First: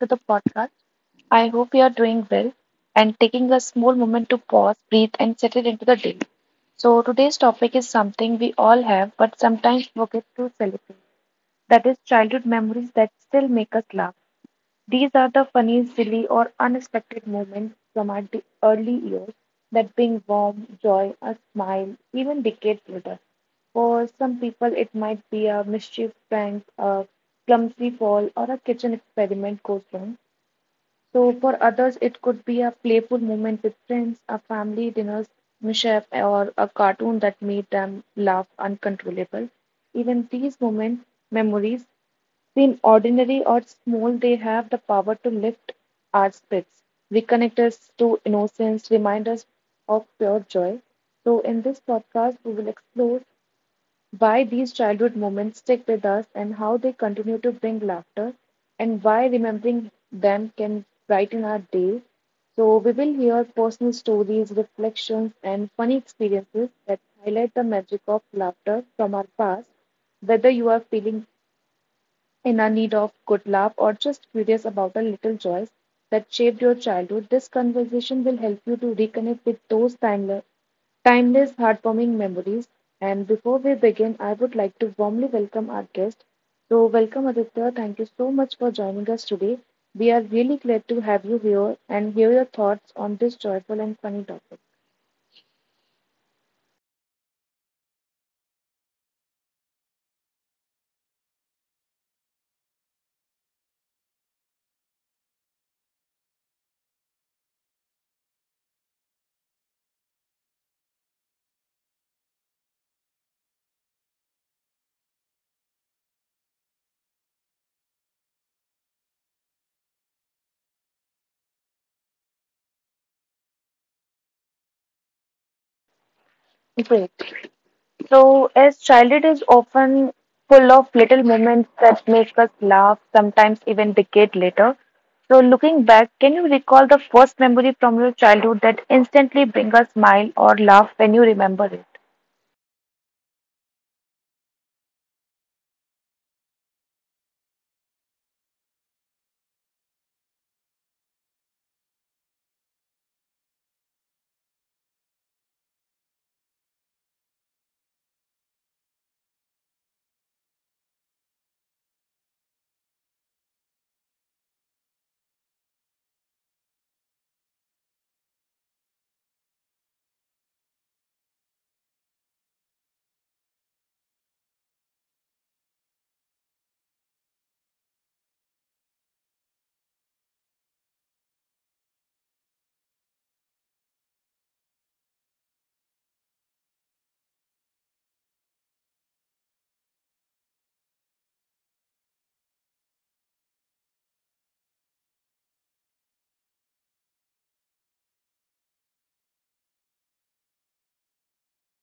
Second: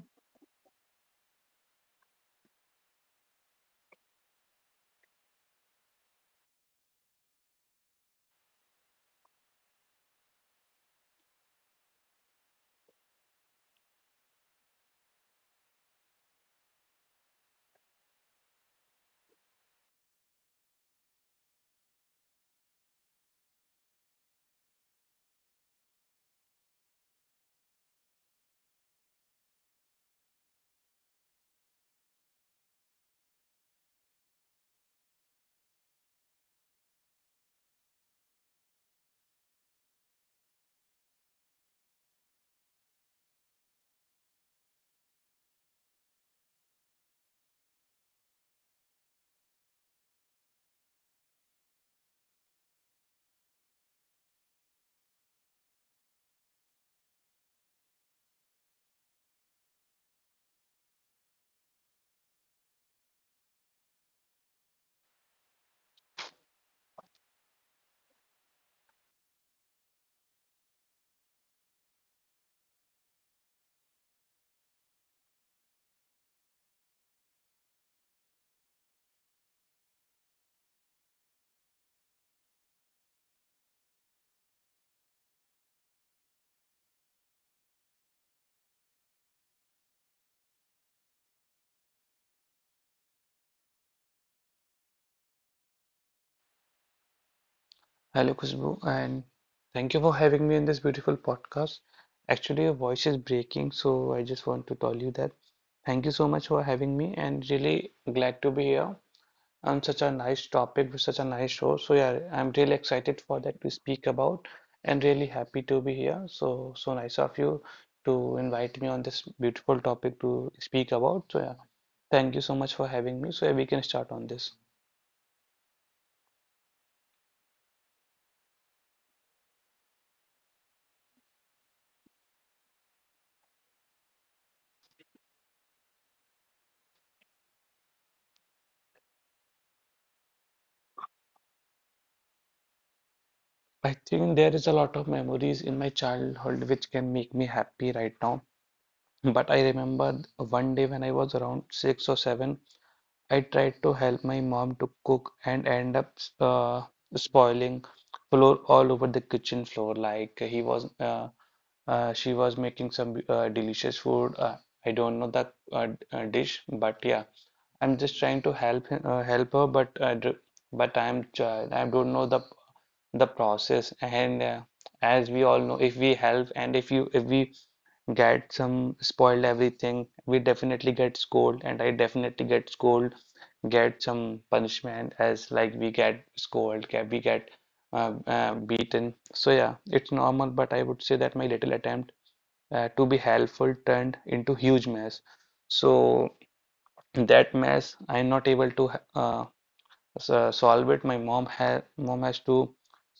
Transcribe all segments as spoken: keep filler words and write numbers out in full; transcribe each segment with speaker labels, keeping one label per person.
Speaker 1: to the podcast. I hope you are doing well and taking a small moment to pause, breathe, and settle into the day. So, today's topic is something we all have but sometimes forget to celebrate. That is childhood memories that still make us laugh. These are the funny, silly, or unexpected moments from our d- early years that bring warmth, joy, a smile, even decades later. For some people, it might be a mischief prank, a clumsy fall, or a kitchen experiment goes wrong. So for others, it could be a playful moment with friends, a family dinner's mishap, or a cartoon that made them laugh uncontrollable. Even these moments, memories, been ordinary or small, they have the power to lift our spirits, reconnect us to innocence, remind us of pure joy. So in this podcast, we will explore why these childhood moments stick with us and how they continue to bring laughter, and why remembering them can brighten our day. So, we will hear personal stories, reflections, and funny experiences that highlight the magic of laughter from our past, whether you are feeling in a need of good laugh or just curious about a little joys that shaped your childhood, this conversation will help you to reconnect with those timeless, timeless heartwarming memories. And before we begin, I would like to warmly welcome our guest. So, welcome Aditya. Thank you so much for joining us today. We are really glad to have you here and hear your thoughts on this joyful and funny topic.
Speaker 2: Hello, Khushbu, and thank you for having me in this beautiful podcast. Actually, your voice is breaking, so I just want to tell you that thank you so much for having me, and really glad to be here on such a nice topic with such a nice show. So yeah, I'm really excited for that to speak about and really happy to be here. So so nice of you to invite me on this beautiful topic to speak about. So yeah, thank you so much for having me. So yeah, we can start on this.
Speaker 1: Great. So, as childhood is often full of little moments that make us laugh, sometimes even decade later. So, looking back, can you recall the first memory from your childhood that instantly bring a smile or laugh when you remember it?
Speaker 2: I think there is a lot of memories in my childhood which can make me happy right now. But I remember one day when I was around six or seven, I tried to help my mom to cook and end up uh, spoiling flour all over the kitchen floor. Like he was, uh, uh, she was making some uh, delicious food. Uh, I don't know the uh, d- uh, dish, but yeah, I'm just trying to help him, uh, help her. But uh, dr- but I'm child. I don't know the the process. And uh, as we all know, if we help and if you if we get some spoiled everything. We definitely get scold, and I definitely get scold, get some punishment as like we get scold, get we get uh, uh, beaten. So yeah, it's normal, but I would say that my little attempt uh, to be helpful turned into huge mess. So that mess, I'm not able to uh, so, solve it. My mom had mom has to,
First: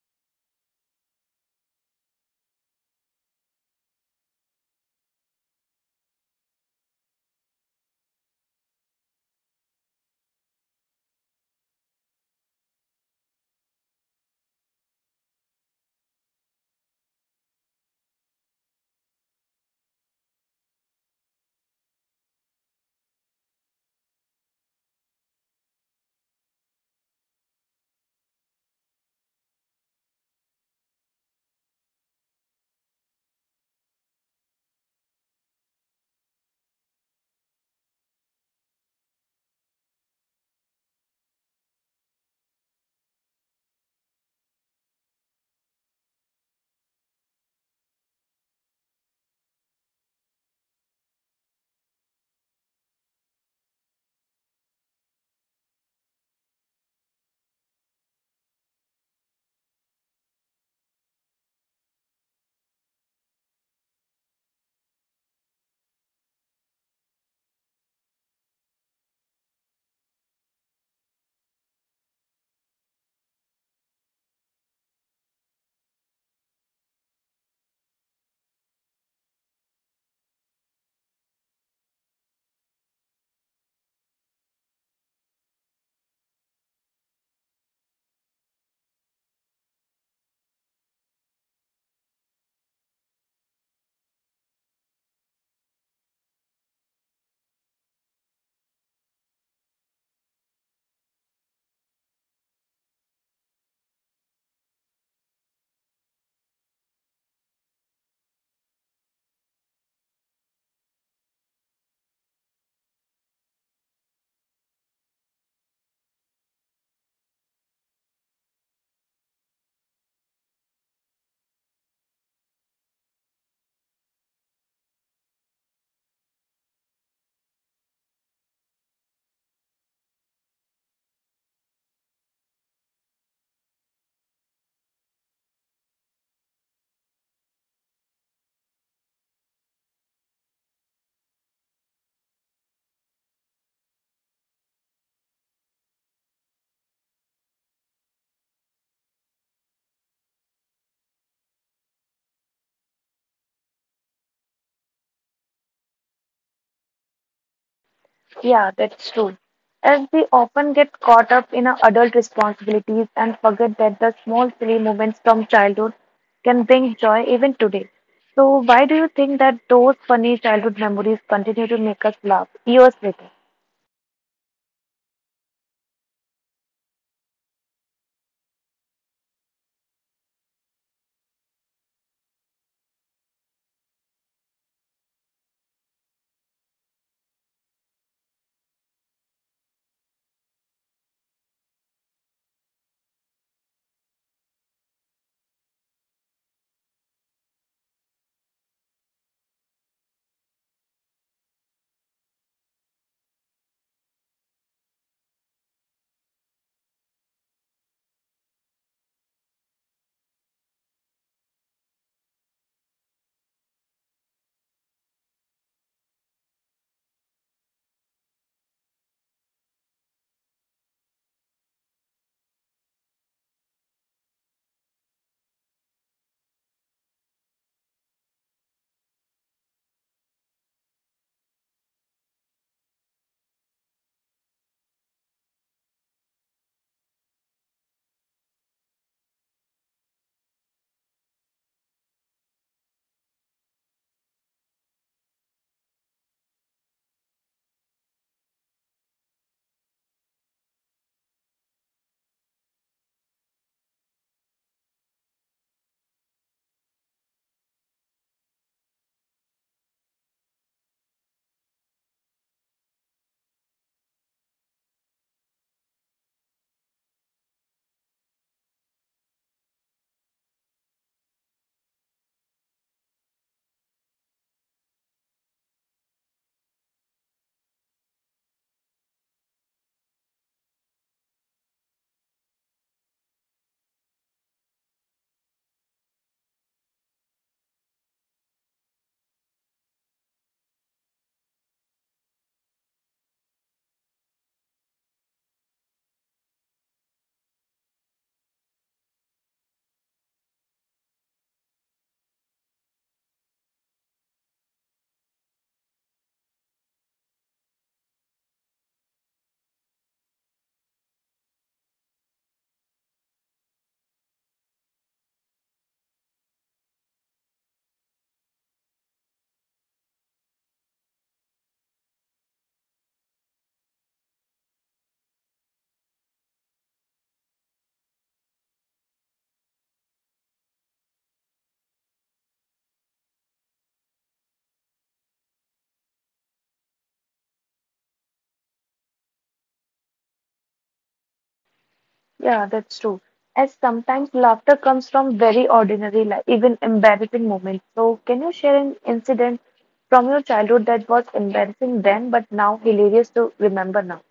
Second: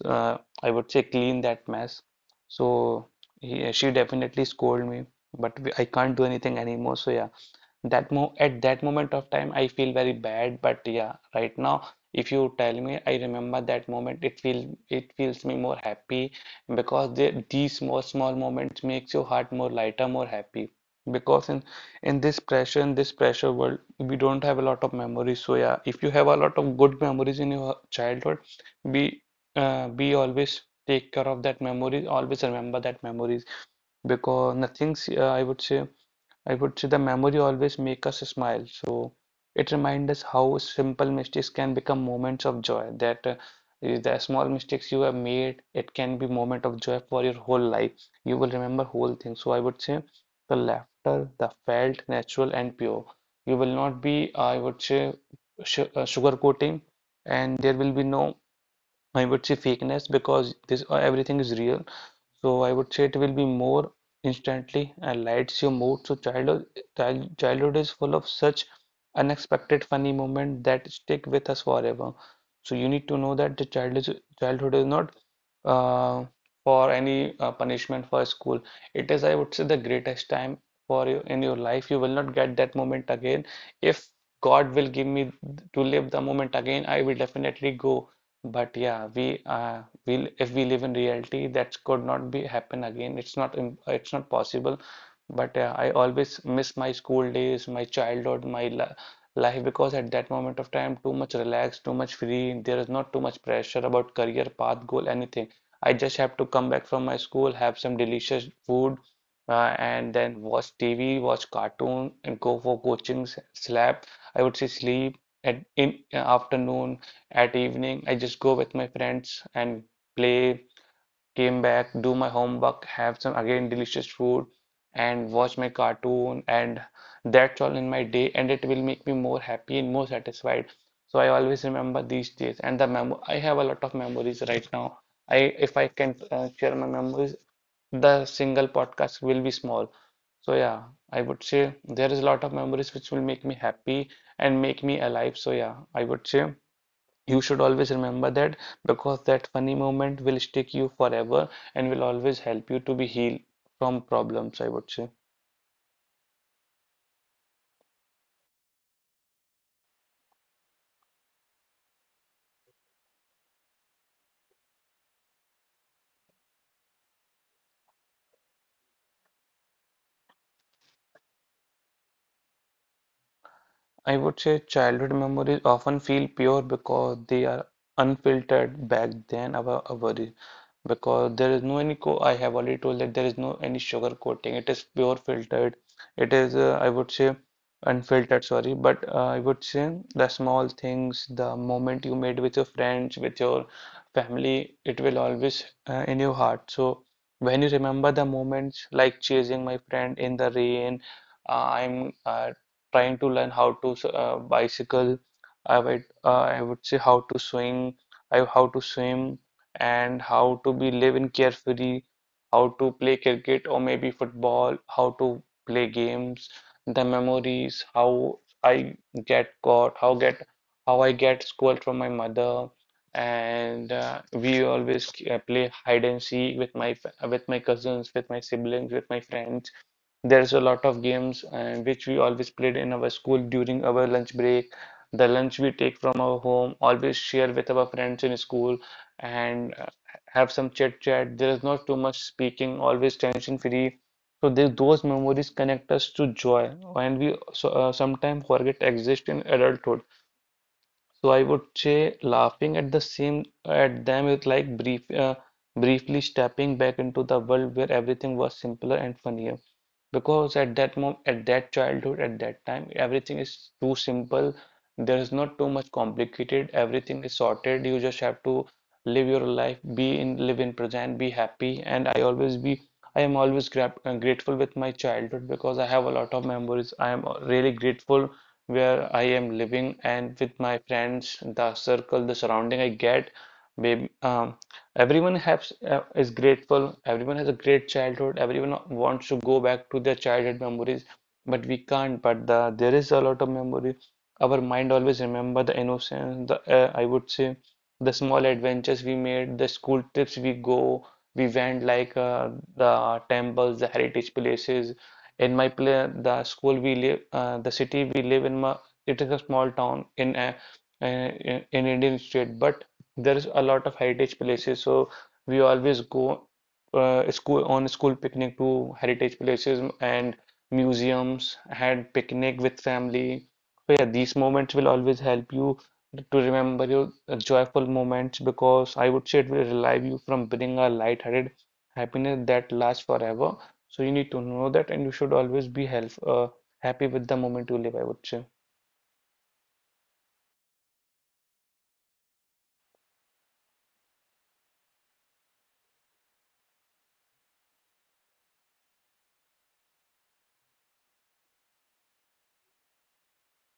Speaker 2: uh, I would say, clean that mess. So he, she definitely scolded me, but we, I can't do anything anymore. So yeah. That mo at that moment of time, I feel very bad. But yeah, right now, if you tell me, I remember that moment. It feel it feels me more happy because the, these small small moments makes your heart more lighter, more happy. Because in in this pressure, in this pressure world, we don't have a lot of memories. So yeah, if you have a lot of good memories in your childhood, be uh, be always take care of that memories. Always remember that memories because nothing. uh, I would say. I would say the memory always make us smile. So it reminds us how simple mistakes can become moments of joy. That uh, eh, the small mistakes you have made, it can be moment of joy for your whole life. You will remember whole thing. So I would say the laughter, the felt, natural and pure. You will not be, I would say, sh uh, sugarcoating, and there will be no, I would say, fakeness because this uh, everything is real. So I would say it will be more instantly and lights your mood. So childhood childhood is full of such unexpected funny moments that stick with us forever. So you need to know that the childhood childhood is not uh, for any uh, punishment for school. It is, I would say, the greatest time for you in your life. You will not get that moment again. If God will give me to live the moment again, I will definitely go but yeah, we uh, we if we live in reality, that could not be happen again. It's not im- it's not possible. But uh, I always miss my school days, my childhood, my li life because at that moment of time, too much relaxed, too much free. There is not too much pressure about career path, goal, anything. I just have to come back from my school, have some delicious food, uh, and then watch T V, watch cartoon, and go for coachings, slap. I would say sleep at in uh, afternoon at evening, I just go with my friends and play, came back, do my homework, have some again delicious food, and watch my cartoon, and that's all in my day, and it will make me more happy and more satisfied. So I always remember these days, and the mem I have a lot of memories right now. I if I can uh, share my memories, the single podcast will be small. So yeah, I would say there is a lot of memories which will make me happy and make me alive. So yeah, I would say you should always remember that because that funny moment will stick you forever and will always help you to be healed from problems, I would say.
Speaker 1: Yeah, that's true. As we often get caught up in our adult responsibilities and forget that the small silly moments from childhood can bring joy even today. So, why do you think that those funny childhood memories continue to make us laugh years later?
Speaker 2: I would say childhood memories often feel pure because they are unfiltered back then our our worries because there is no any co I have already told that there is no any sugar coating it is pure filtered it is uh, I would say unfiltered sorry but uh, I would say the small things the moment you made with your friends with your family it will always uh, in your heart so when you remember the moments like chasing my friend in the rain uh, I'm uh, trying to learn how to uh, bicycle. I would uh, I would say how to swing, I how to swim, and how to be live in carefree, how to play cricket or maybe football, how to play games, the memories, how I get caught, how get how I get scolded from my mother, and uh, we always uh, play hide and seek with my fa- with my cousins, with my siblings, with my friends there's a lot of games uh, which we always played in our school during our lunch break. The lunch we take from our home, always share with our friends in school and uh, have some chit chat. There is not too much speaking, always tension free. So the- those memories connect us to joy and we so, uh, sometimes forget exist in adulthood. So I would say laughing at the same at them is like brief, uh, briefly stepping back into the world where everything was simpler and funnier. Because at that moment, at that childhood, at that time, everything is too simple. There is not too much complicated. Everything is sorted. You just have to live your life, be in, live in present, be happy. And I always be, I am always gra uh, grateful with my childhood because I have a lot of memories. I am really grateful where I am living and with my friends, the circle, the surrounding I get, babe, um, everyone has uh, is grateful. Everyone has a great childhood. Everyone wants to go back to their childhood memories, but we can't. But the, there is a lot of memory. Our mind always remember the innocence, the uh, I would say the small adventures we made, the school trips we go. We went like uh, the temples, the heritage places, in my play, the school we live, uh, the city we live in, ma, it is a small town in a, uh, in in Indian state, but there is a lot of heritage places. So we always go uh, school on school picnic to heritage places and museums, had picnic with family. So yeah, these moments will always help you to remember your uh, joyful moments because I would say it will relieve you from bringing a lighthearted happiness that lasts forever. So you need to know that, and you should always be help, uh, happy with the moment you live, I would say.
Speaker 1: Yeah, that's true. As sometimes laughter comes from very ordinary, life, even embarrassing moments. So, can you share an incident from your childhood that was embarrassing then, but now hilarious to remember now?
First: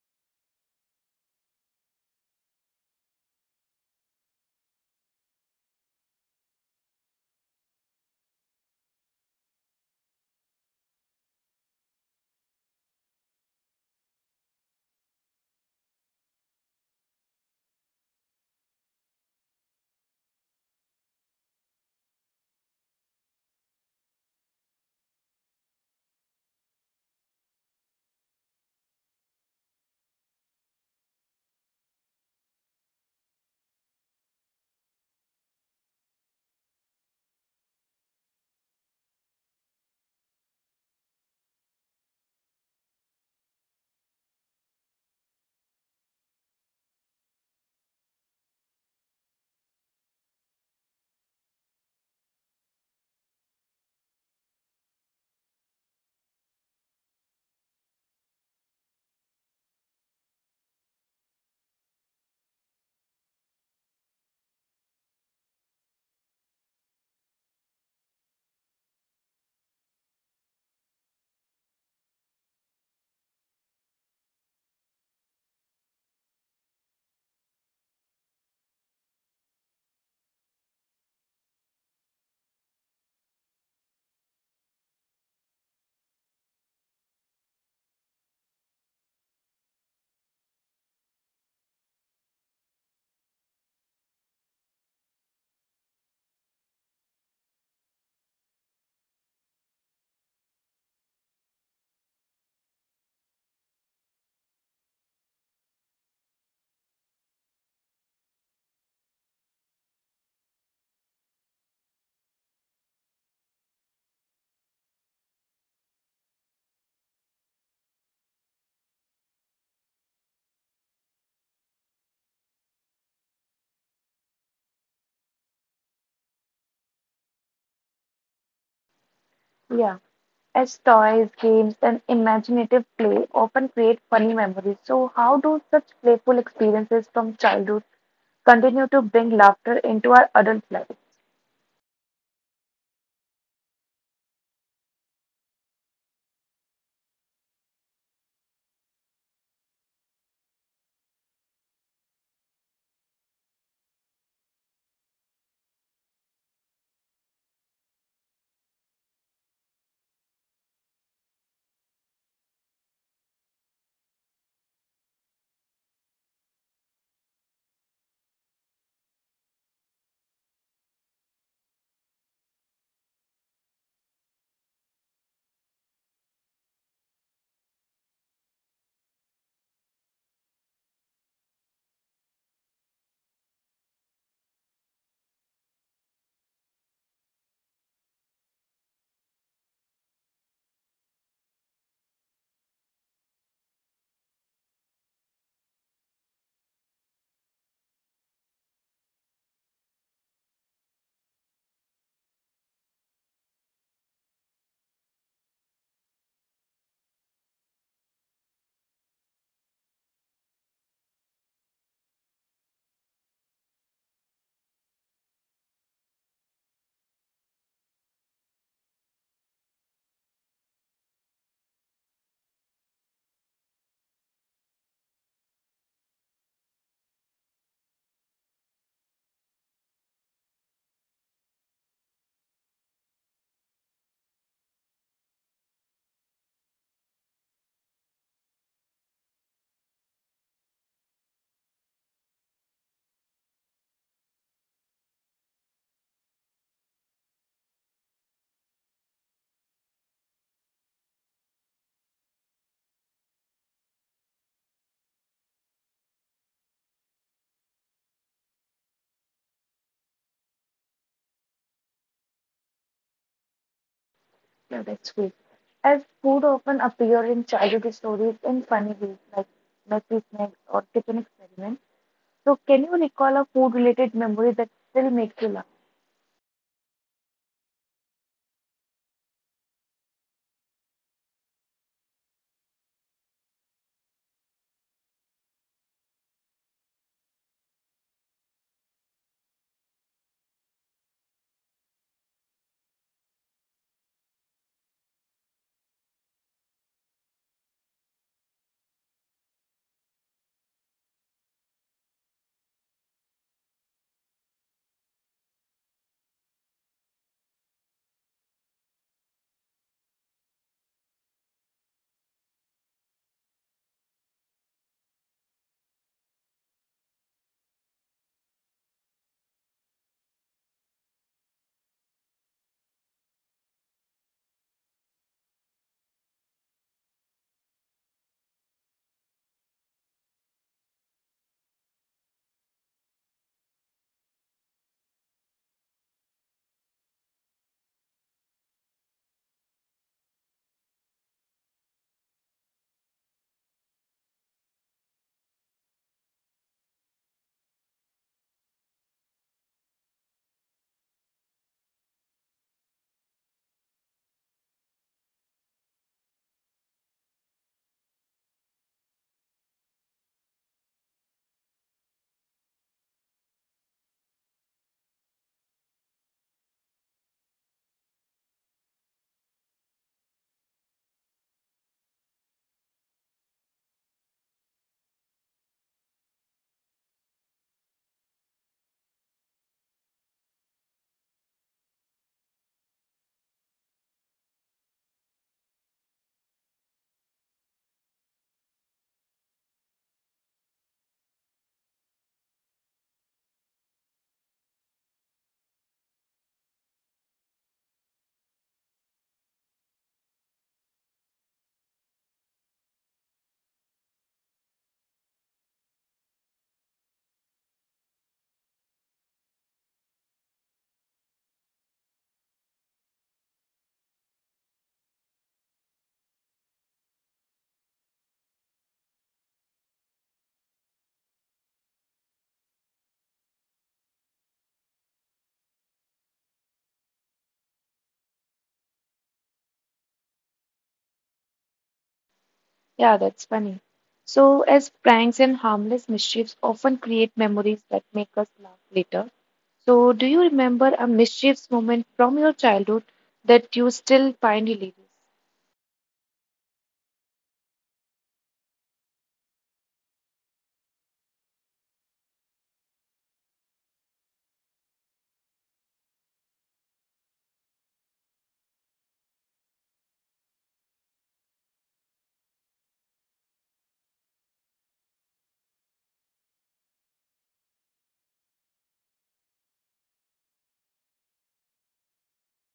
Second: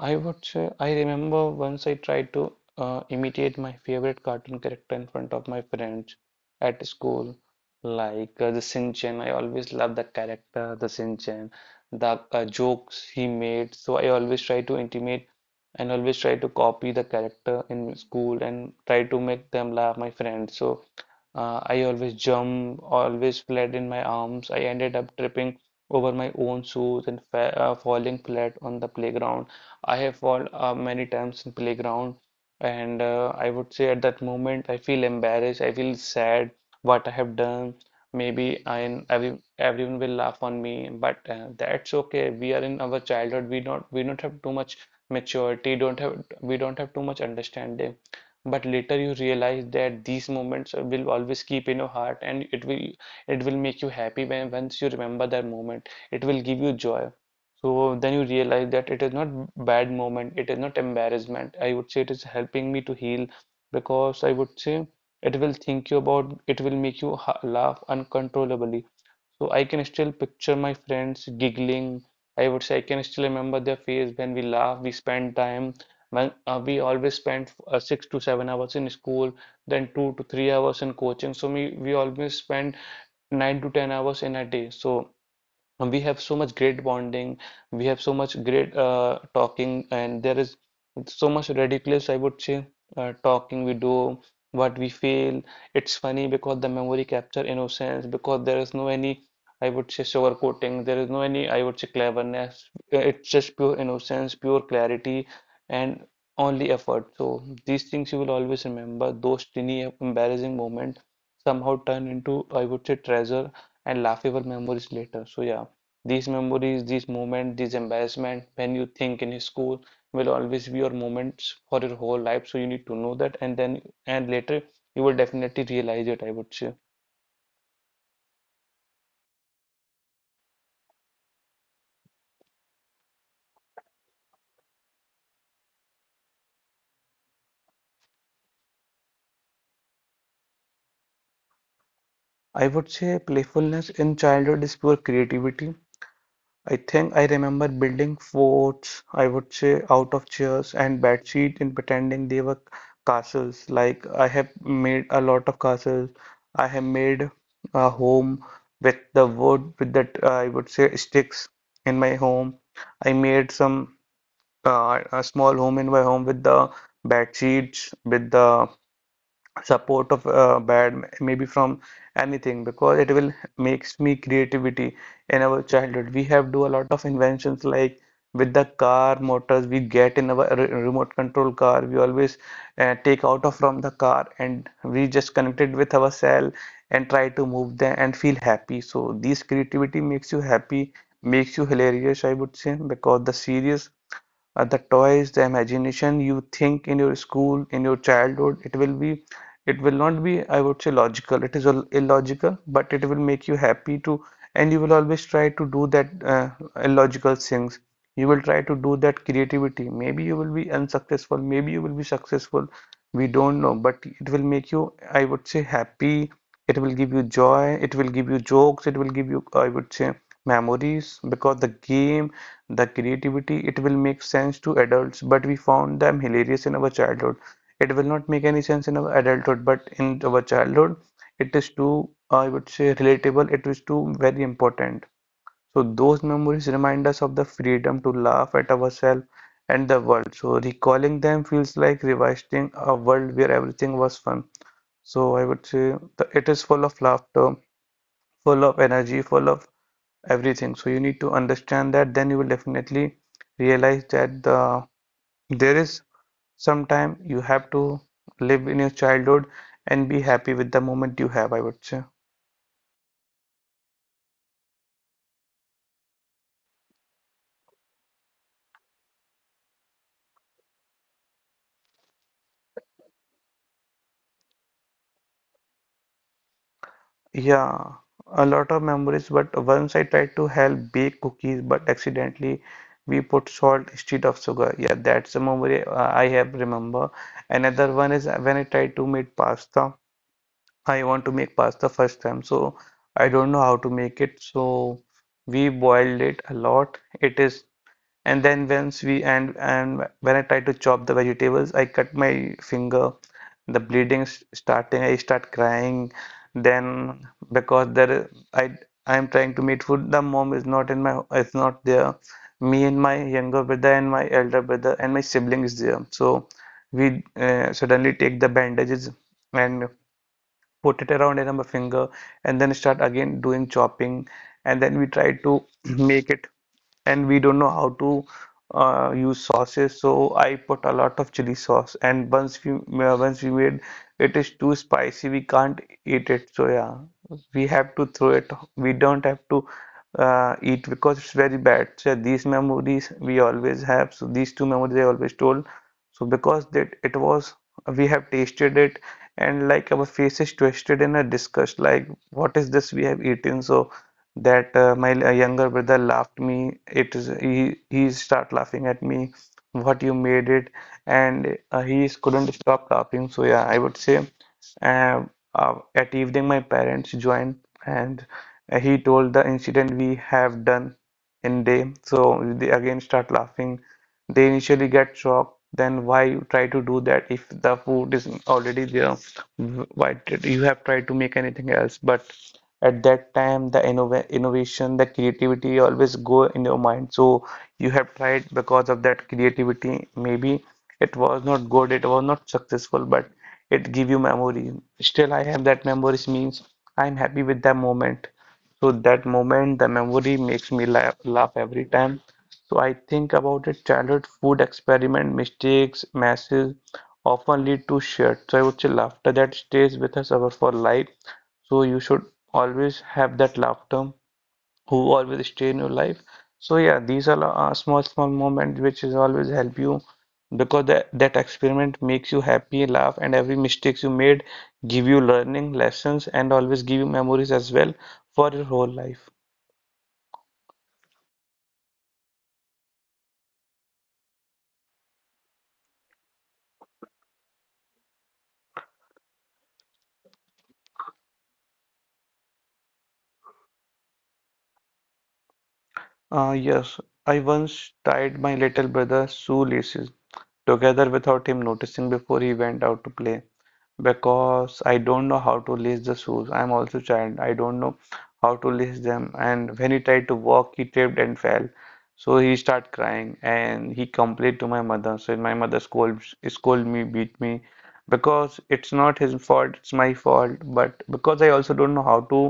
Speaker 2: I would say I remember once I tried to uh, imitate my favorite cartoon character in front of my friends at school, like uh, the Shinchan. I always loved that character, the Shinchan, the uh, jokes he made. So I always try to intimate and always try to copy the character in school and try to make them laugh, my friends. So uh, I always jump, always fled in my arms. I ended up tripping over my own shoes and fa uh, falling flat on the playground. I have fallen uh, many times in playground, and uh, I would say at that moment I feel embarrassed. I feel sad what I have done. Maybe I every, everyone will laugh on me, but uh, that's okay. We are in our childhood. We don't we don't have too much maturity. Don't have we don't have too much understanding. But later you realize that these moments will always keep in your heart, and it will it will make you happy when once you remember that moment. It will give you joy. So then you realize that it is not bad moment, it is not embarrassment. I would say it is helping me to heal because I would say it will think you about, it will make you ha laugh uncontrollably. So I can still picture my friends giggling. I would say I can still remember their face when we laugh, we spend time. When uh, we always spent uh, six to seven hours in school, then two to three hours in coaching. So we, we always spend nine to ten hours in a day. So and we have so much great bonding, we have so much great uh, talking, and there is so much ridiculous, I would say, uh, talking we do, what we feel. It's funny because the memory capture innocence, because there is no any, I would say, sugarcoating, there is no any, I would say, cleverness. Uh, It's just pure innocence, pure clarity, and only effort. So these things you will always remember, those teeny embarrassing moments somehow turn into, I would say, treasure and laughable memories later. So yeah. These memories, these moments, these embarrassment when you think in school will always be your moments for your whole life. So you need to know that, and then and later you will definitely realize it, I would say.
Speaker 1: Yeah. As toys, games, and imaginative play often create funny memories. So, how do such playful experiences from childhood continue to bring laughter into our adult life?
Speaker 2: I would say playfulness in childhood is pure creativity. I think I remember building forts, I would say, out of chairs and bed sheets and pretending they were castles. Like I have made a lot of castles. I have made a home with the wood, with that uh, I would say sticks in my home. I made some uh, a small home in my home with the bed sheets, with the support of uh, bad maybe from anything because it will makes me creativity. In our childhood we have do a lot of inventions like with the car motors we get in our re- remote control car we always uh, take out of from the car and we just connected with our cell and try to move them and feel happy. So this creativity makes you happy, makes you hilarious, I would say, because the serious uh, the toys, the imagination you think in your school, in your childhood, it will be, it will not be, I would say, logical. It is all illogical, but it will make you happy to, and you will always try to do that uh, illogical things. You will try to do that creativity. Maybe you will be unsuccessful, maybe you will be successful. We don't know, but it will make you, I would say, happy. It will give you joy. It will give you jokes. It will give you, I would say, memories because the game, the creativity, it will make sense to adults, but we found them hilarious in our childhood. It will not make any sense in our adulthood, but in our childhood, it is too, I would say, relatable. It is too very important. So those memories remind us of the freedom to laugh at ourselves and the world. So recalling them feels like revisiting a world where everything was fun. So I would say the, it is full of laughter, full of energy, full of everything. So you need to understand that, then you will definitely realize that the there is some time you have to live in your childhood and be happy with the moment you have, I would say.
Speaker 1: No, that's great. As food often appear in childhood stories in funny ways, like messy snacks or kitchen experiments. So, can you recall a food-related memory that still makes you laugh?
Speaker 2: Yeah, a lot of memories, but once I tried to help bake cookies but accidentally we put salt instead of sugar. Yeah, that's a memory uh, I have remember. Another one is when I tried to make pasta. I want to make pasta first time, so I don't know how to make it. So we boiled it a lot. It is, and then once we and and when I try to chop the vegetables, I cut my finger. The bleeding s- starting. I start crying. Then because there I I am trying to meet food. The mom is not in my is not there. Me and my younger brother and my elder brother and my sibling is there. So we uh, suddenly take the bandages and put it around in our finger and then start again doing chopping and then we try to make it, and we don't know how to uh, use sauces. So I put a lot of chili sauce, and once we uh, once we made it is too spicy we can't eat it. So yeah, we have to throw it, we don't have to uh, eat because it's very bad. So these memories we always have. So these two memories I always told, so because that it was, we have tasted it, and like our faces twisted in a disgust, like what is this we have eaten. So that uh, my l- younger brother laughed me, it is he he start laughing at me, what you made it, and uh, he is- couldn't stop laughing. So yeah, I would say uh, uh, at evening my parents joined, and he told the incident we have done in day, so they again start laughing. They initially get shocked, then why you try to do that if the food is already there, why did you have tried to make anything else. But at that time the innov innovation, the creativity always go in your mind, so you have tried because of that creativity. Maybe it was not good, it was not successful, but it give you memory. Still I have that memories, means I'm happy with that moment. So that moment, the memory makes me laugh, laugh every time. So I think about it, childhood food experiment mistakes messes often lead to shared, so I would say, laughter that stays with us ever for life. So you should always have that laughter who always stay in your life. So yeah, these are uh, small small moments which is always help you because that, that experiment makes you happy, laugh, and every mistakes you made give you learning lessons and always give you memories as well for your whole life.
Speaker 1: Yeah, that's funny. So, as pranks and harmless mischiefs often create memories that make us laugh later. So, do you remember a mischievous moment from your childhood that you still find hilarious?
Speaker 2: Uh, yes, I once tied my little brother's shoelaces together without him noticing before he went out to play. Because I don't know how to lace the shoes. I'm also child. I don't know how to lace them. And when he tried to walk, he tripped and fell. So he start crying and he complained to my mother. So my mother scold, scold me, beat me because it's not his fault, it's my fault. But because I also don't know how to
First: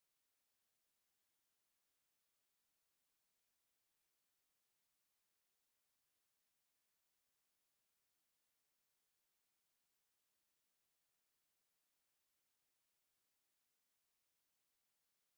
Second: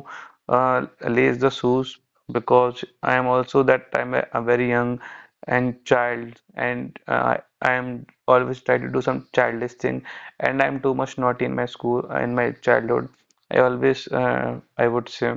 Speaker 2: uh, lace the shoes, because I am also that time a, a very young and child, and uh, I am always try to do some childish things, and I'm too much naughty in my school in my childhood. I always uh, I would say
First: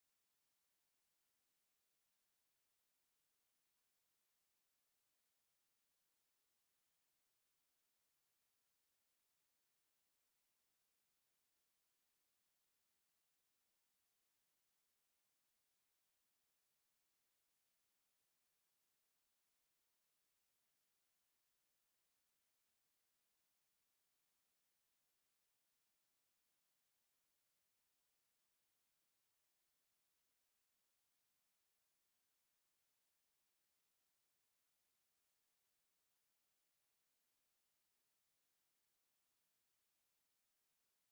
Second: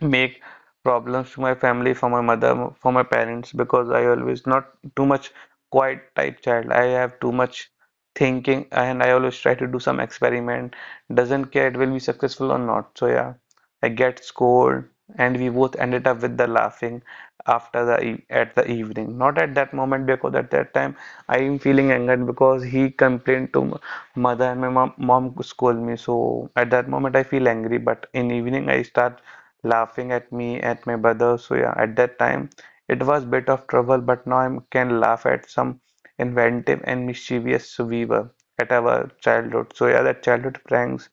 Speaker 2: make problems to my family, for my mother, for my parents, because I always not too much quiet type child. I have too much thinking and I always try to do some experiment. Doesn't care it will be successful or not. So yeah, I get scored, and we both ended up with the laughing after the e at the evening. Not at that moment, because at that time I am feeling angered because he complained to m- mother and my mom, mom scold me. So at that moment I feel angry, but in evening I start laughing at me, at my brother. So yeah, at that time it was a bit of trouble, but now I can laugh at some inventive and mischievous we were at our childhood. So yeah, that childhood pranks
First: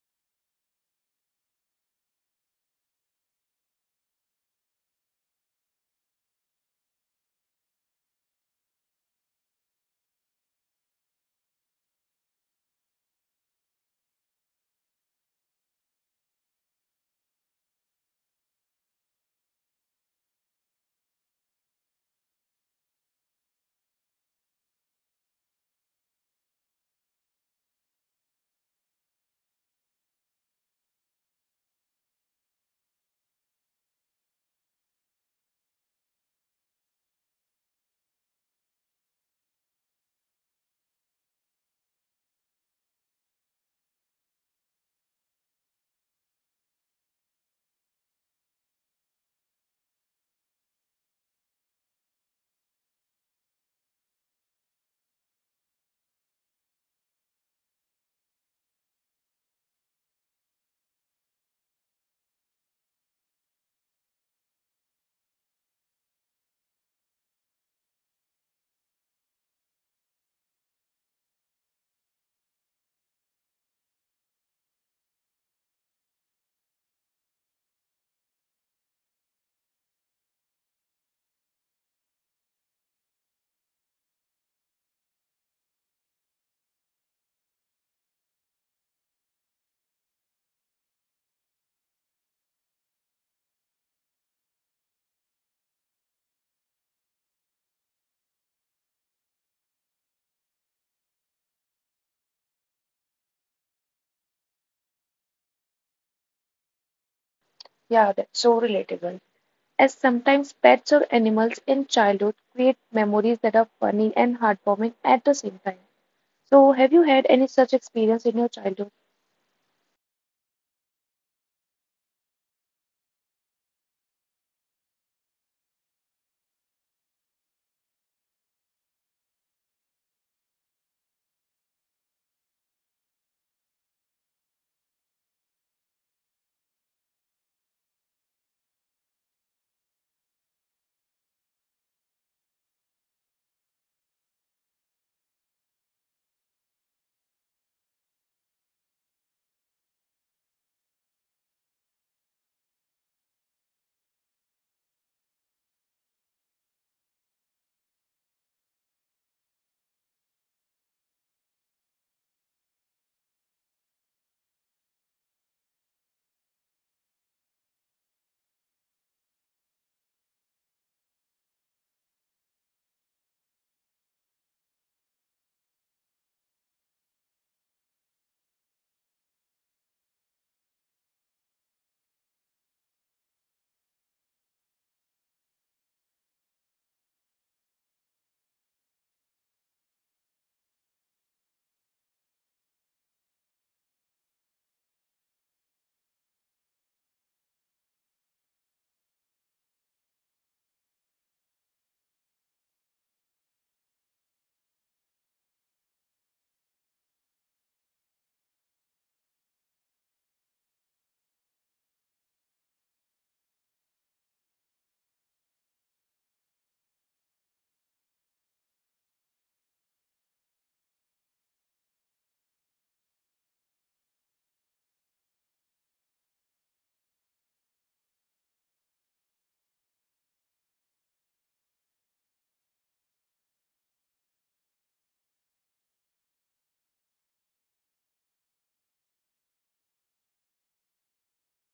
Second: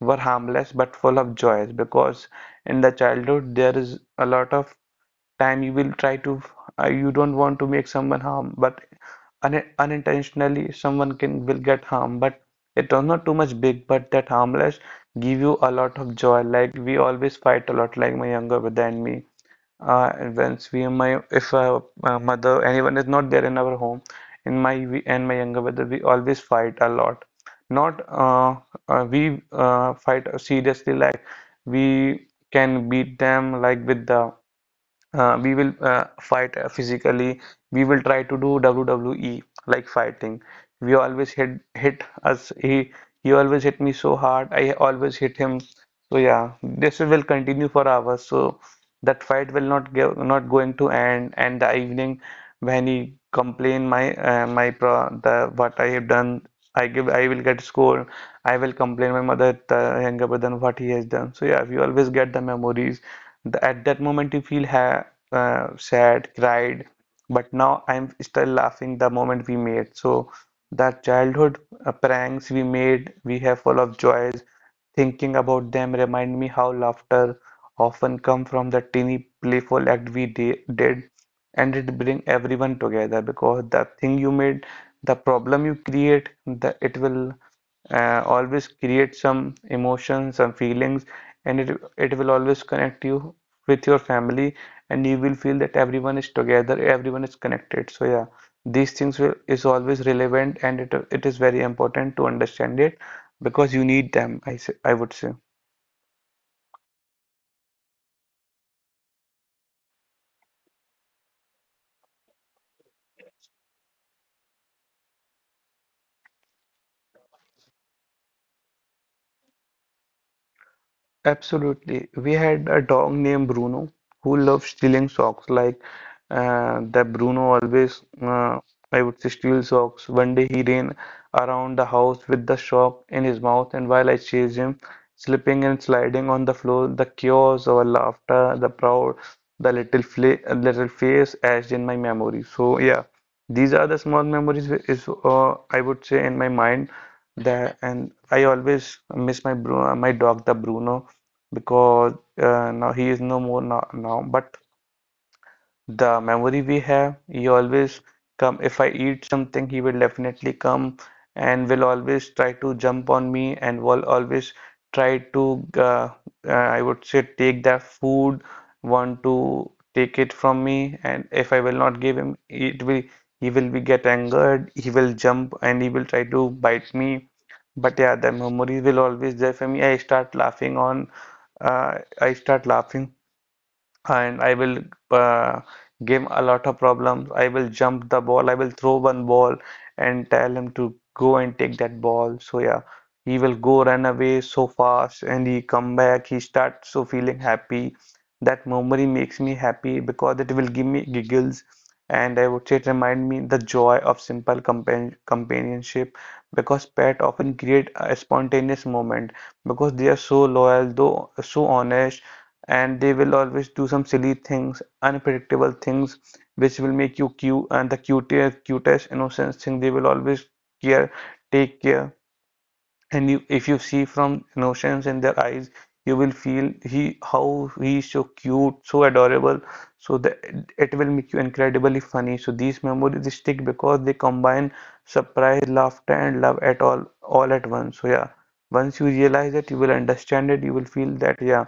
Speaker 2: were harmless but full of joys, because in the childhood there is a lot of time you will try to uh, you don't want to make someone harm, but un unintentionally someone can will get harm, but it was not too much big, but that harmless give you a lot of joy. Like we always fight a lot, like my younger brother and me uh, and once we and my if uh, my mother anyone is not there in our home, in my we and my younger brother we always fight a lot. Not uh, uh, we uh, fight seriously, like we can beat them, like with the uh, we will uh, fight uh, physically, we will try to do W W E like fighting. We always hit hit us, he he always hit me so hard, I always hit him. So yeah, this will continue for hours. So that fight will not go not going to end, and the evening when he complain my uh, my pro the what I have done, I give I will get scold. I will complain my mother the younger brother what he has done. So yeah, we always get the memories, the, at that moment, you feel ha uh, sad, cried, but now I'm still laughing the moment we made. So that childhood uh, pranks we made, we have full of joys. Thinking about them remind me how laughter often come from the teeny playful act we de- did, and it bring everyone together because the thing you made, the problem you create, the it will uh, always create some emotions, some feelings, and it it will always connect you with your family, and you will feel that everyone is together, everyone is connected. So yeah, these things will is always relevant, and it it is very important to understand it because you need them. I say, I would say.
Speaker 1: Yeah, that's so relatable. As sometimes pets or animals in childhood create memories that are funny and heartwarming at the same time. So, have you had any such experience in your childhood?
Speaker 2: Absolutely. We had a dog named Bruno who loved stealing socks. Like uh, that Bruno always, uh, I would say, steal socks. One day he ran around the house with the sock in his mouth, and while I chased him, slipping and sliding on the floor, the chaos, our laughter, the proud, the little fla little face etched in my memory. So yeah, these are the small memories whi- is uh, I would say in my mind that, and I always miss my Bruno, my dog, the Bruno because uh, now he is no more now, now but the memory we have. He always come if I eat something, he will definitely come and will always try to jump on me and will always try to uh, uh, I would say take that food, want to take it from me, and if I will not give him, it will he will be get angered, he will jump and he will try to bite me. But yeah, the memories will always there for me. I start laughing on, uh, I start laughing and I will uh, give a lot of problems. I will jump the ball. I will throw one ball and tell him to go and take that ball. So yeah, he will go run away so fast and he come back. He starts so feeling happy. That memory makes me happy because it will give me giggles. And I would say it remind me the joy of simple compan companionship because pet often create a spontaneous moment because they are so loyal, though so honest and they will always do some silly things, unpredictable things, which will make you cute and the cutest, cutest, innocent thing. They will always care, take care and you, if you see from notions in their eyes you will feel he how he is so cute so adorable so that it will make you incredibly funny. So these memories stick because they combine surprise laughter and love at all all at once. So yeah, once you realize that you will understand it, you will feel that yeah,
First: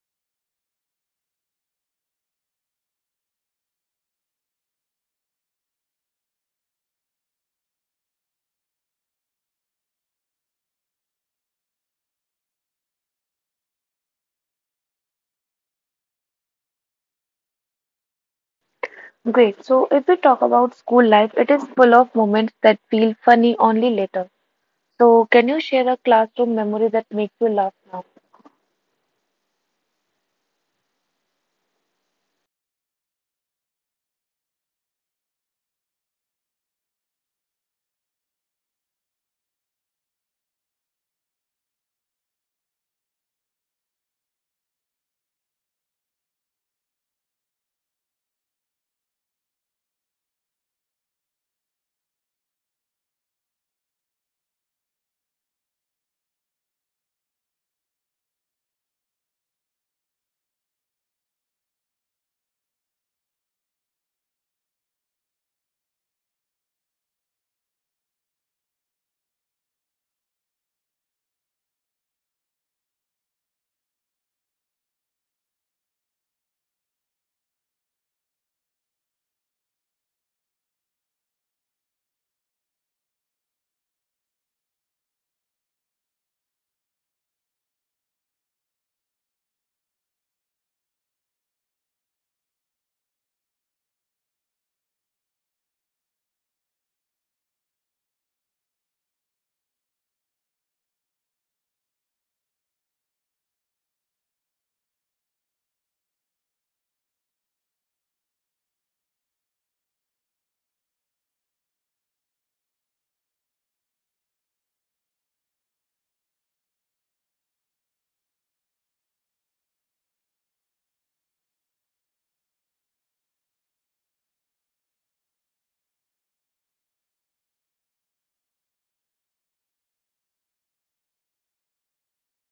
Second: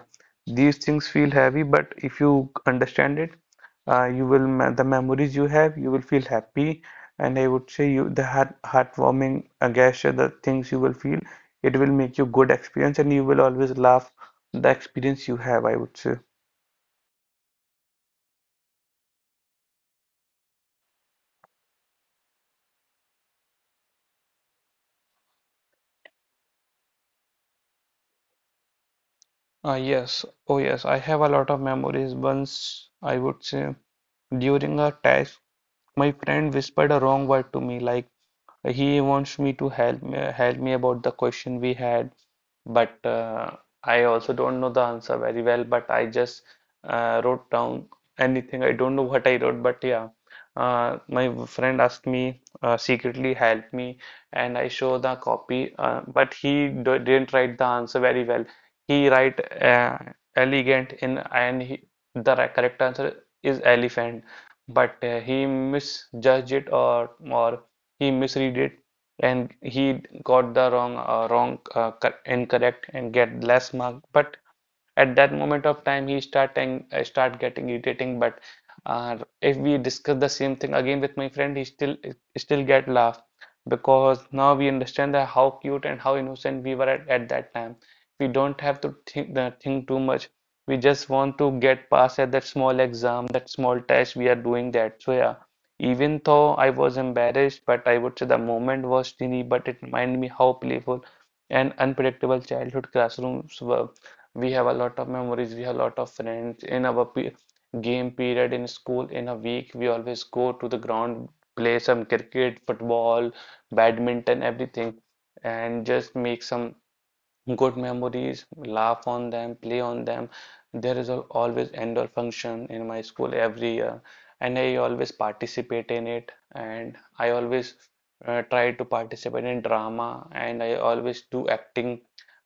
Speaker 2: these things feel heavy but if you understand it, uh, you will me- the memories you have you will feel happy. And I would say you the heart heartwarming uh, gesture the things you will feel it will make you good experience and you will always love the experience you have, I would say.
Speaker 1: Great. So, if we talk about school life, it is full of moments that feel funny only later. So, can you share a classroom memory that makes you laugh now?
Speaker 2: Ah, yes, oh yes, I have a lot of memories. Once I would say during a test, my friend whispered a wrong word to me, like he wants me to help me, help me about the question we had, but uh, I also don't know the answer very well. But I just uh, wrote down anything. I don't know what I wrote, but yeah. Uh, my friend asked me uh, secretly help me, and I show the copy. Uh, but he d didn't write the answer very well. He write uh, elegant in, and he, the correct answer is elephant but uh, he misjudged it or or he misread it and he got the wrong uh, wrong uh, incorrect and get less mark. But at that moment of time he starting uh, start getting irritating. But uh, if we discuss the same thing again with my friend he still he still get laugh because now we understand that how cute and how innocent we were at, at that time, we don't have to think, uh, think too much, we just want to get past at that small exam, that small test we are doing that. So yeah, even though I was embarrassed, but I would say the moment was teeny but it reminded me how playful and unpredictable childhood classrooms were. We have a lot of memories, we have a lot of friends in our pe game period in school. In a week we always go to the ground, play some cricket, football, badminton, everything, and just make some good memories, laugh on them, play on them. There is a, always annual function in my school every year, and I always participate in it. And I always uh, try to participate in drama, and I always do acting.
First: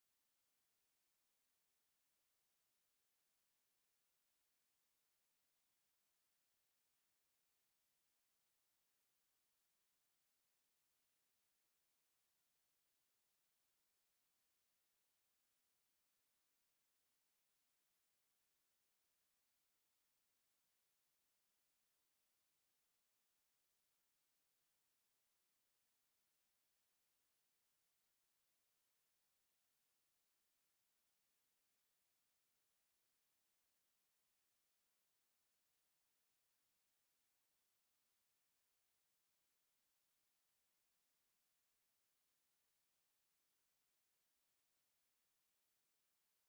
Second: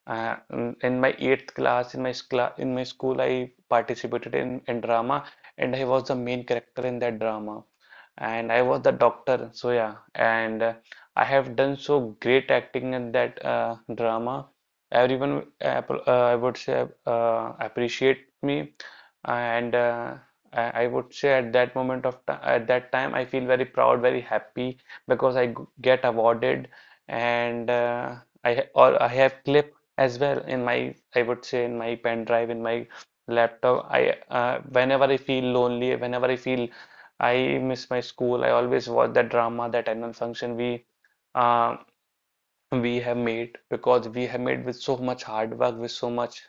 Speaker 2: Uh, in my eighth class, in my cla in my school, I participated in, in drama, and I was the main character in that drama and I was the doctor, so yeah, and uh, I have done so great acting in that uh, drama. Everyone uh, I would say uh, appreciate me and uh, I would say at that moment of time at that time I feel very proud, very happy because I get awarded and uh, I or I have clip as well in my, I would say, in my pen drive, in my laptop. I uh, Whenever I feel lonely, whenever I feel I miss my school, I always watch that drama, that annual function we um we have made because we have made with so much hard work, with so much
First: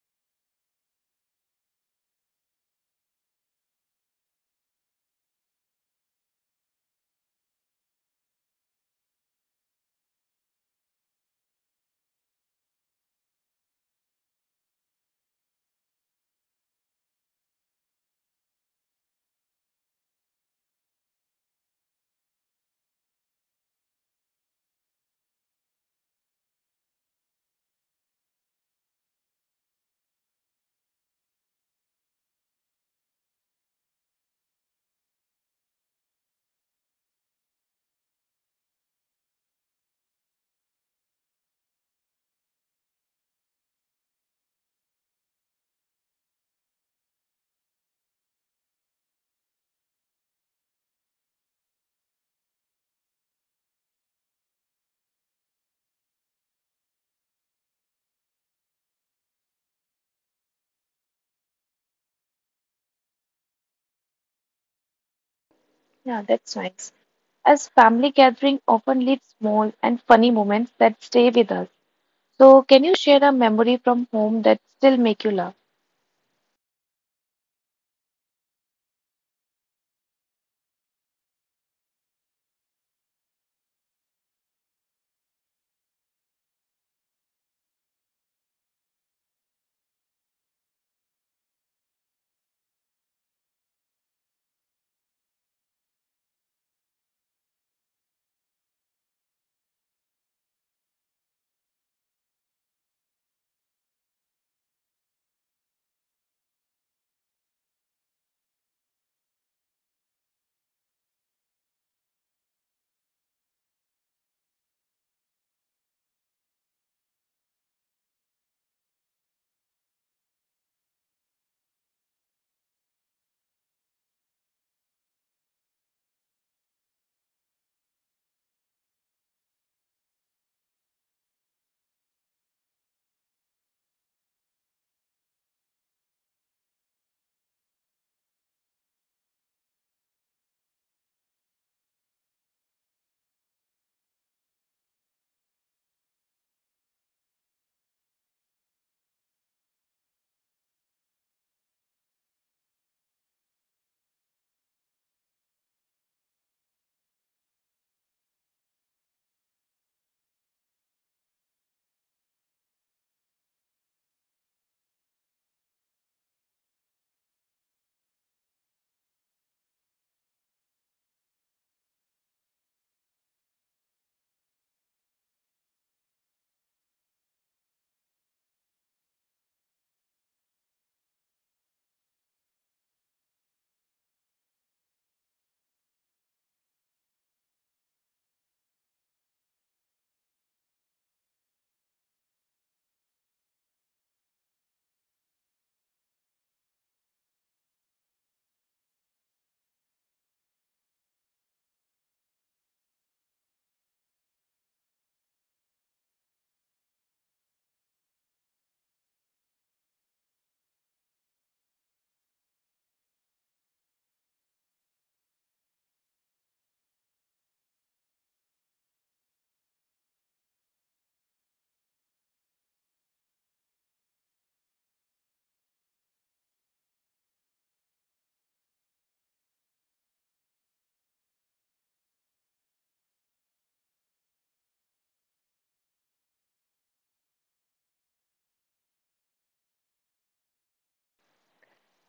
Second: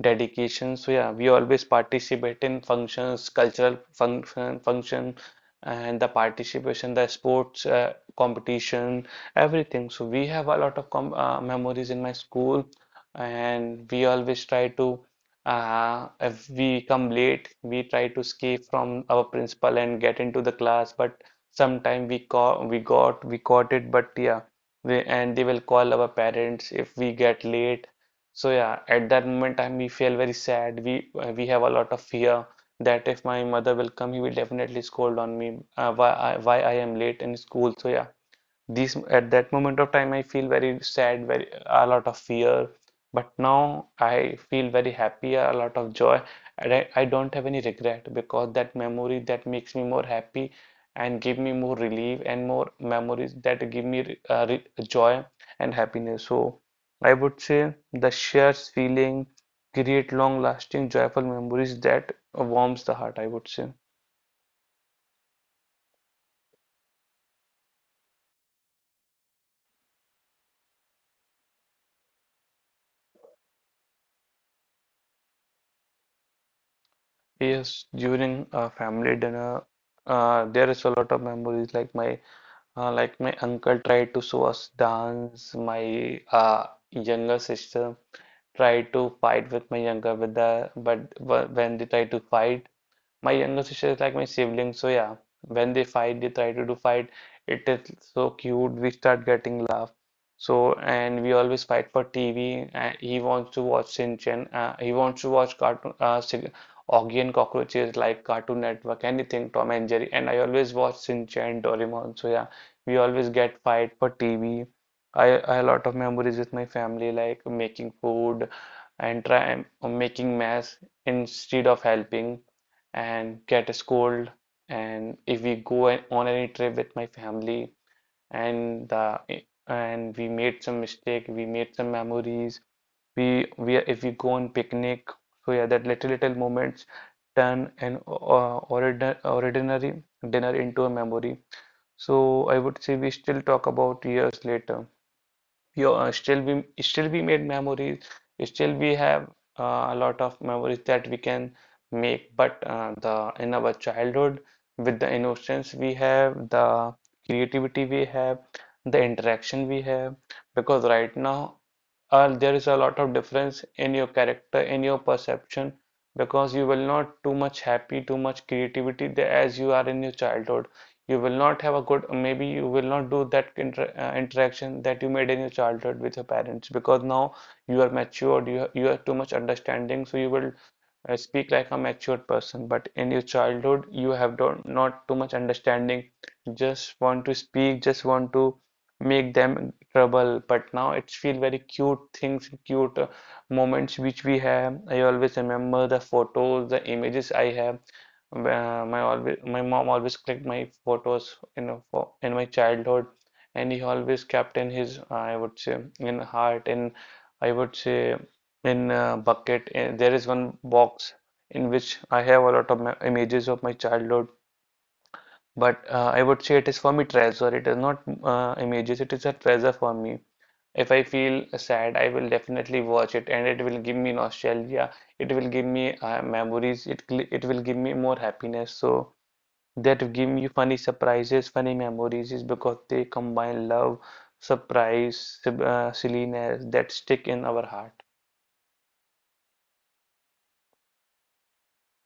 Speaker 2: dedication. So yeah, we always participate in functions, cultural function, function, and the participation, the sports uh, competition, everything. So we have a lot of com uh, memories in my school, and we always try to. Uh, if we come late, we try to escape from our principal and get into the class, but sometime we caught we got we caught it, but yeah they, and they will call our parents if we get late. So yeah, at that moment time we feel very sad. We uh, we have a lot of fear that if my mother will come, he will definitely scold on me uh, why I, why I am late in school. So yeah, these at that moment of time, I feel very sad, very a lot of fear. But now I feel very happy, a lot of joy, and I, I don't have any regret because that memory that makes me more happy and give me more relief and more memories that give me uh, joy and happiness. So I would say the shared feeling create long-lasting joyful memories that warms the heart, I would say.
Speaker 1: Yeah, that's nice. As family gathering often leaves small and funny moments that stay with us. So, can you share a memory from home that still make you laugh?
Speaker 2: Yes, during a family dinner, uh, there is a lot of memories. Like my uh, like my uncle tried to show us dance. My uh, younger sister tried to fight with my younger brother, but wh- when they tried to fight, my younger sister is like my sibling, so yeah, when they fight, they try to do fight. It is so cute. We start getting laugh. So and we always fight for T V. Uh, he wants to watch Shinchan. Uh, he wants to watch cartoon, uh, Sig- Augie and Cockroaches like Cartoon Network, anything Tom and Jerry. And I always watch Shinchan, Doraemon. So yeah, we always get fight for T V. I, I a lot of memories with my family, like making food and try and making mess instead of helping and get a scold. And if we go on any trip with my family and the and we made some mistake, we made some memories. We we if we go on picnic, so yeah, that little little moments turn an uh, ordi- ordinary dinner into a memory. So I would say we still talk about years later you uh, still we still we made memories, still we have uh, a lot of memories that we can make but uh, the in our childhood with the innocence we have, the creativity we have, the interaction we have, because right now uh, there is a lot of difference in your character, in your perception, because you will not too much happy, too much creativity the- as you are in your childhood. You will not have a good maybe you will not do that inter uh, interaction that you made in your childhood with your parents because now you are matured you, you have too much understanding so you will I speak like a matured person, but in your childhood, you have don't, not too much understanding. Just want to speak, just want to make them trouble. But now it's feel very cute things, cute uh, moments which we have. I always remember the photos, the images I have. Uh, my always, my mom always clicked my photos in a in my childhood, and he always kept in his, I would say, in heart, and I would say in a bucket and there is one box in which I have a lot of my images of my childhood but uh, I would say it is for me treasure, it is not uh, images, it is a treasure for me. If I feel sad I will definitely watch it and it will give me nostalgia, it will give me uh, memories, it it will give me more happiness. So that give me funny surprises, funny memories is because they combine love, surprise, uh, silliness that stick in our heart.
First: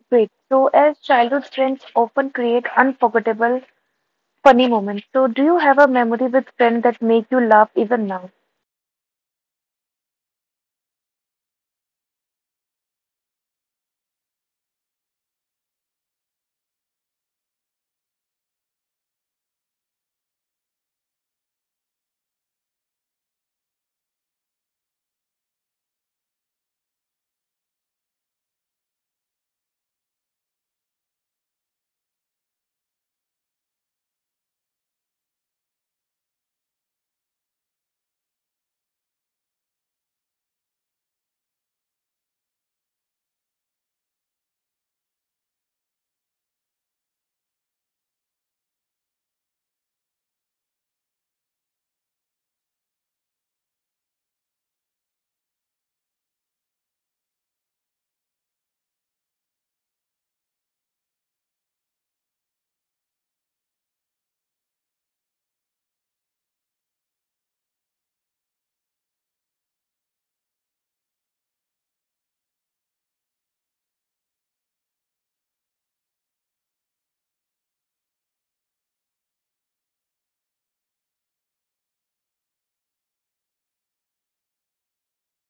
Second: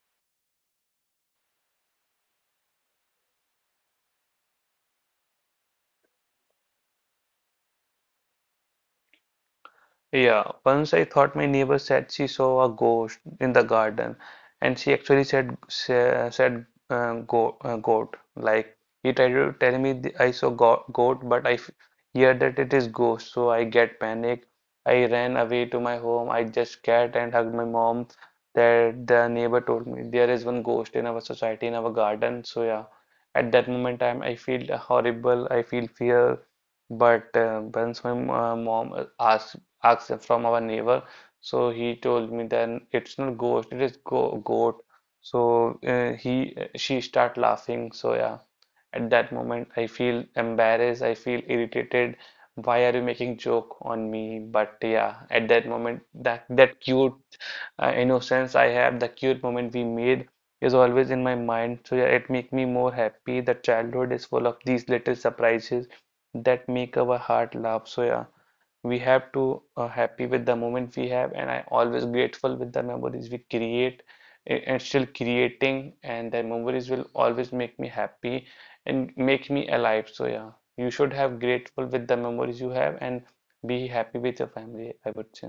Speaker 1: Great. So, as childhood friends often create unforgettable, funny moments. So, do you have a memory with friends that make you laugh even now?
Speaker 2: Yeah, once I thought my neighbor said she saw a ghost in the garden, and she actually said sa- said uh, go, uh, goat. Like he tried to tell me the, I saw go goat, but I f hear that it is ghost, so I get panic. I ran away to my home. I just scared and hugged my mom. That the neighbor told me there is one ghost in our society in our garden. So yeah, at that moment I'm I feel horrible. I feel fear. But uh, once my m- uh, mom uh, asked asked from our neighbor. So he told me then it's not ghost, it is go goat. So uh, he she start laughing. So yeah, at that moment I feel embarrassed, I feel irritated. Why are you making joke on me? But yeah, at that moment that that cute uh, innocence I have, the cute moment we made is always in my mind. So yeah, it make me more happy. The childhood is full of these little surprises that make our heart laugh. So yeah, we have to uh, happy with the moment we have and I always grateful with the memories we create and still creating and the memories will always make me happy and make me alive. So yeah, you should have grateful with the memories you have and be happy with your family, I would say.